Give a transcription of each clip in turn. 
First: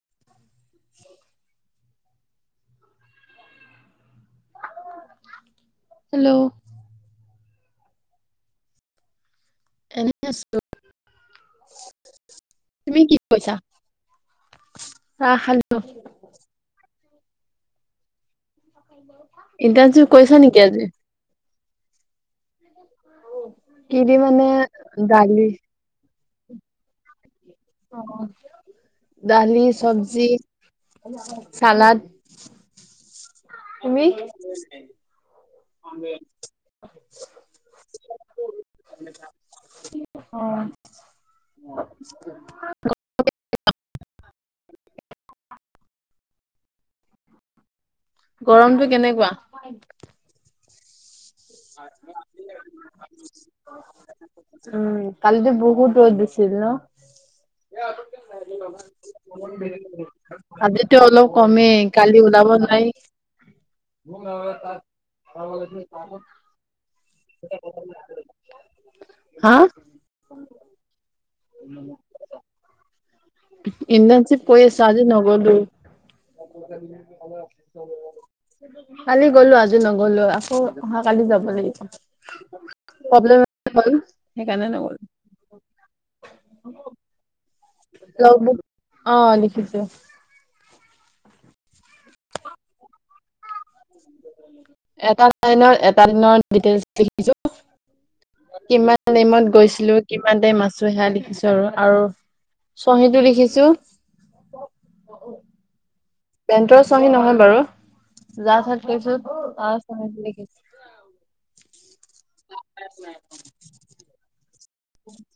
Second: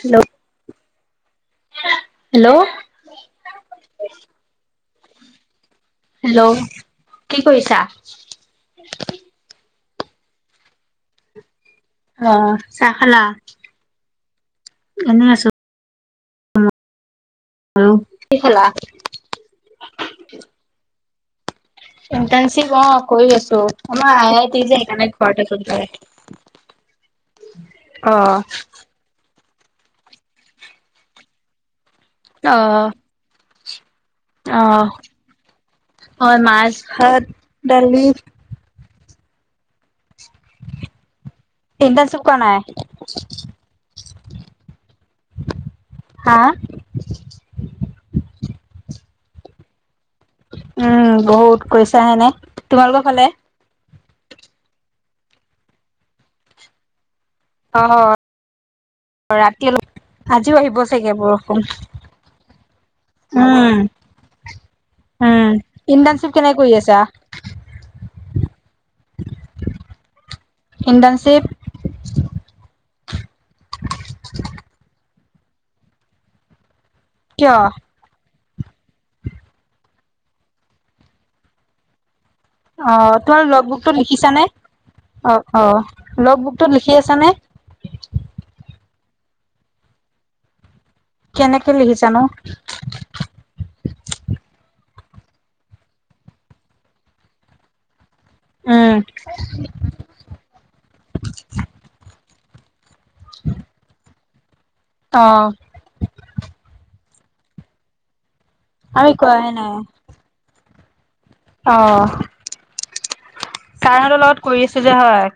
Hello hello hello কি কৰিছা এনে আছোঁ। অ চাহ তুমি কি খালা? কৰিছা এনেই চাহ আছো খালো। [unintelligible] [inaudible] আহ ইণ্টাৰনচিপ কইচা নেকি আজি। ইণ্টাৰনচিপ অ কৰি আছো কি দি আমাৰ আই মানে আই টি যে সেইকাৰণে দালি ঘ [unintelligible] আহ দালি, চবজি, চালাড। আহ তুমি আহ অ মাছ, ভাত, দালি। [unintelligible] ইণ্টাৰ্ণশ্বিপ [inaudible] কৰা নাই? অ হা গৰমটো কেনেকুৱা? উম বহুত কৈছা হেনে তোমালোকৰ ফালে। উম কালি যে বহুত ৰ'দ দিছিল ন। অঁ আজিও আহিব আজিতো চাগে অলপ বৰষুণ। কমেই কালি ওলাব নোৱাৰি। উম [unintelligible] [inaudible] উম ইণ্টাৰনশিপ কেনেকে কৰি আছা। হা [unintelligible] ইণ্টাৰ্ণশিপ উম ইণ্টাৰ্ণশিপ কৰি আছোঁ আজি নগলো। কিয়? কালি গলো আজি নগলো আকৌ অহা কালি যাব লাগিব। অ প্ৰব্লেম তোমাৰ লগ হ'ল বুকতো লিখিছানে? সেইকাৰণে নগলো অ অ লগ বুক ত লিখি আছ নে? [unintelligible] ল বুক অ লিখছো? কেনেকে লিখিছানো? এটানৰ এটা দিনৰ ডিটেইল লিখিছো। উম কিমান টাইমত গৈছিলো, কিমান টাইম আছো সেয়া লিখিছো আৰু আৰু চহীটো লিখিছো। অ চঙি নহয় বাৰু যা চাত আমি গৈছো কৰাই তাৰ চঙ বুলি কৈছো। [unintelligible] আহ ছাৰহতৰ লগত কৰি আছো যে হয়।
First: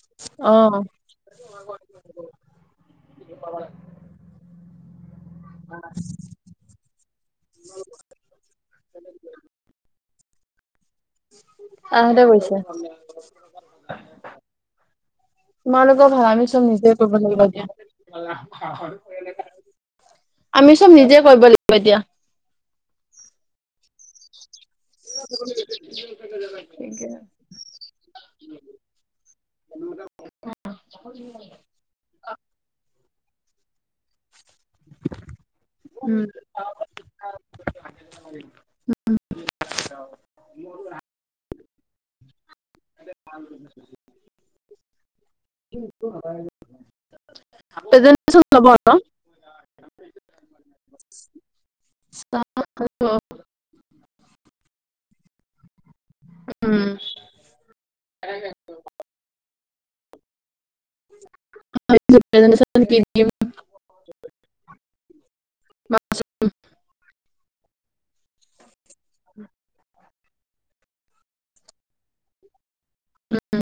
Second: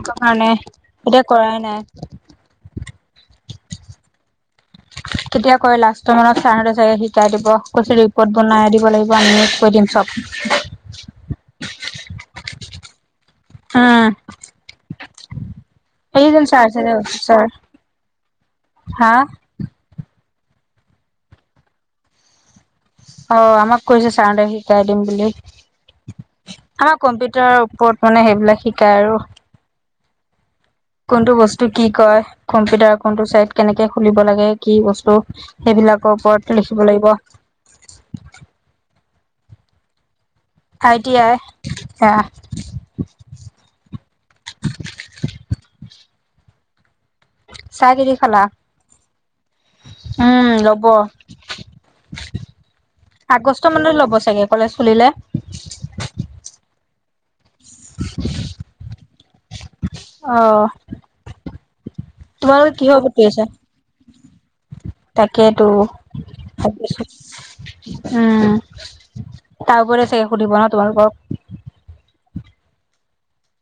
একো কাৰণে অ এতিয়া কৰাই নাই। বুজি পালা নাই। কেতিয়া কয় লাষ্টৰ মানত চাৰতে চাই আহি। [unintelligible] শিকাই দিব কৈছো ৰিপৰ্ট বনাই দিব লাগিব আমি কৈ দিম চব। মা হতে গৈছে। অঁ তোমালোকৰ ভাল এই যে আমি চব চাৰ নিজে যে কৰিব লাগিব চাৰ এতিয়া হা [unintelligible] [inaudible] আমি চব নিজে কৰিব লাগিব এতিয়া। অ আমাক কৈছে চাৰহতে শিকাই দিম বুলি। আমাৰ কম্পিউটাৰ ওপৰত মানে সেইবিলাক শিকায় আৰু। কোনটো বস্তু কি কয়, কম্পিউটাৰ কোনটো চাইড কেনেকে খুলিব লাগে কি বস্তু? [unintelligible] সেইবিলাকৰ উম ওপৰত লিখিব লাগিব। উম আই টি আই উম চাহ কিদি পেছেণ্ডদেচন খালা লব ন। উম লব। আগষ্ট মানত ল'ব চাগে কলেজ খুলিলে। উম [inaudible] আহ ভাবিছো তোমালোকৰ প্ৰেজেন্টেচন কি কিহৰ বুকী দিম আছে? তাকেইটো উম তাৰওপৰত চাগে সুধিব ন তোমালোকক। উম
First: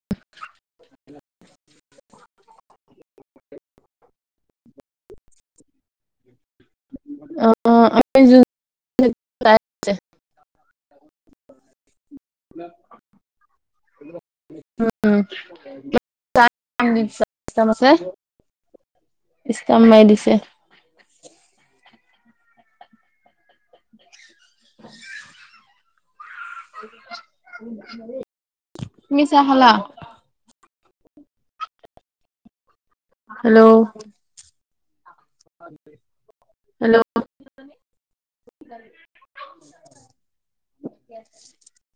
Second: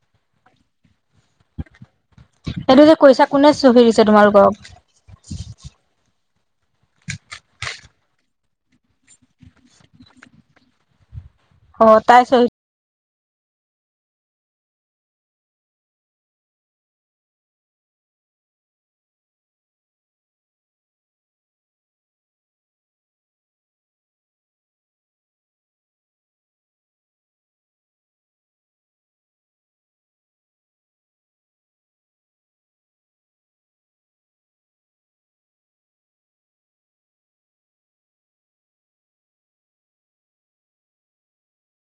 এইটো যে কৈছা কোনে চহি দিছে তোমালোকক। অ আমি তাই অ তাই চ কি [inaudible] উমা [inaudible] ইছতাম মাৰি দিছে। [inaudible] তুমি চাহ খালা? Hello hello [inaudible]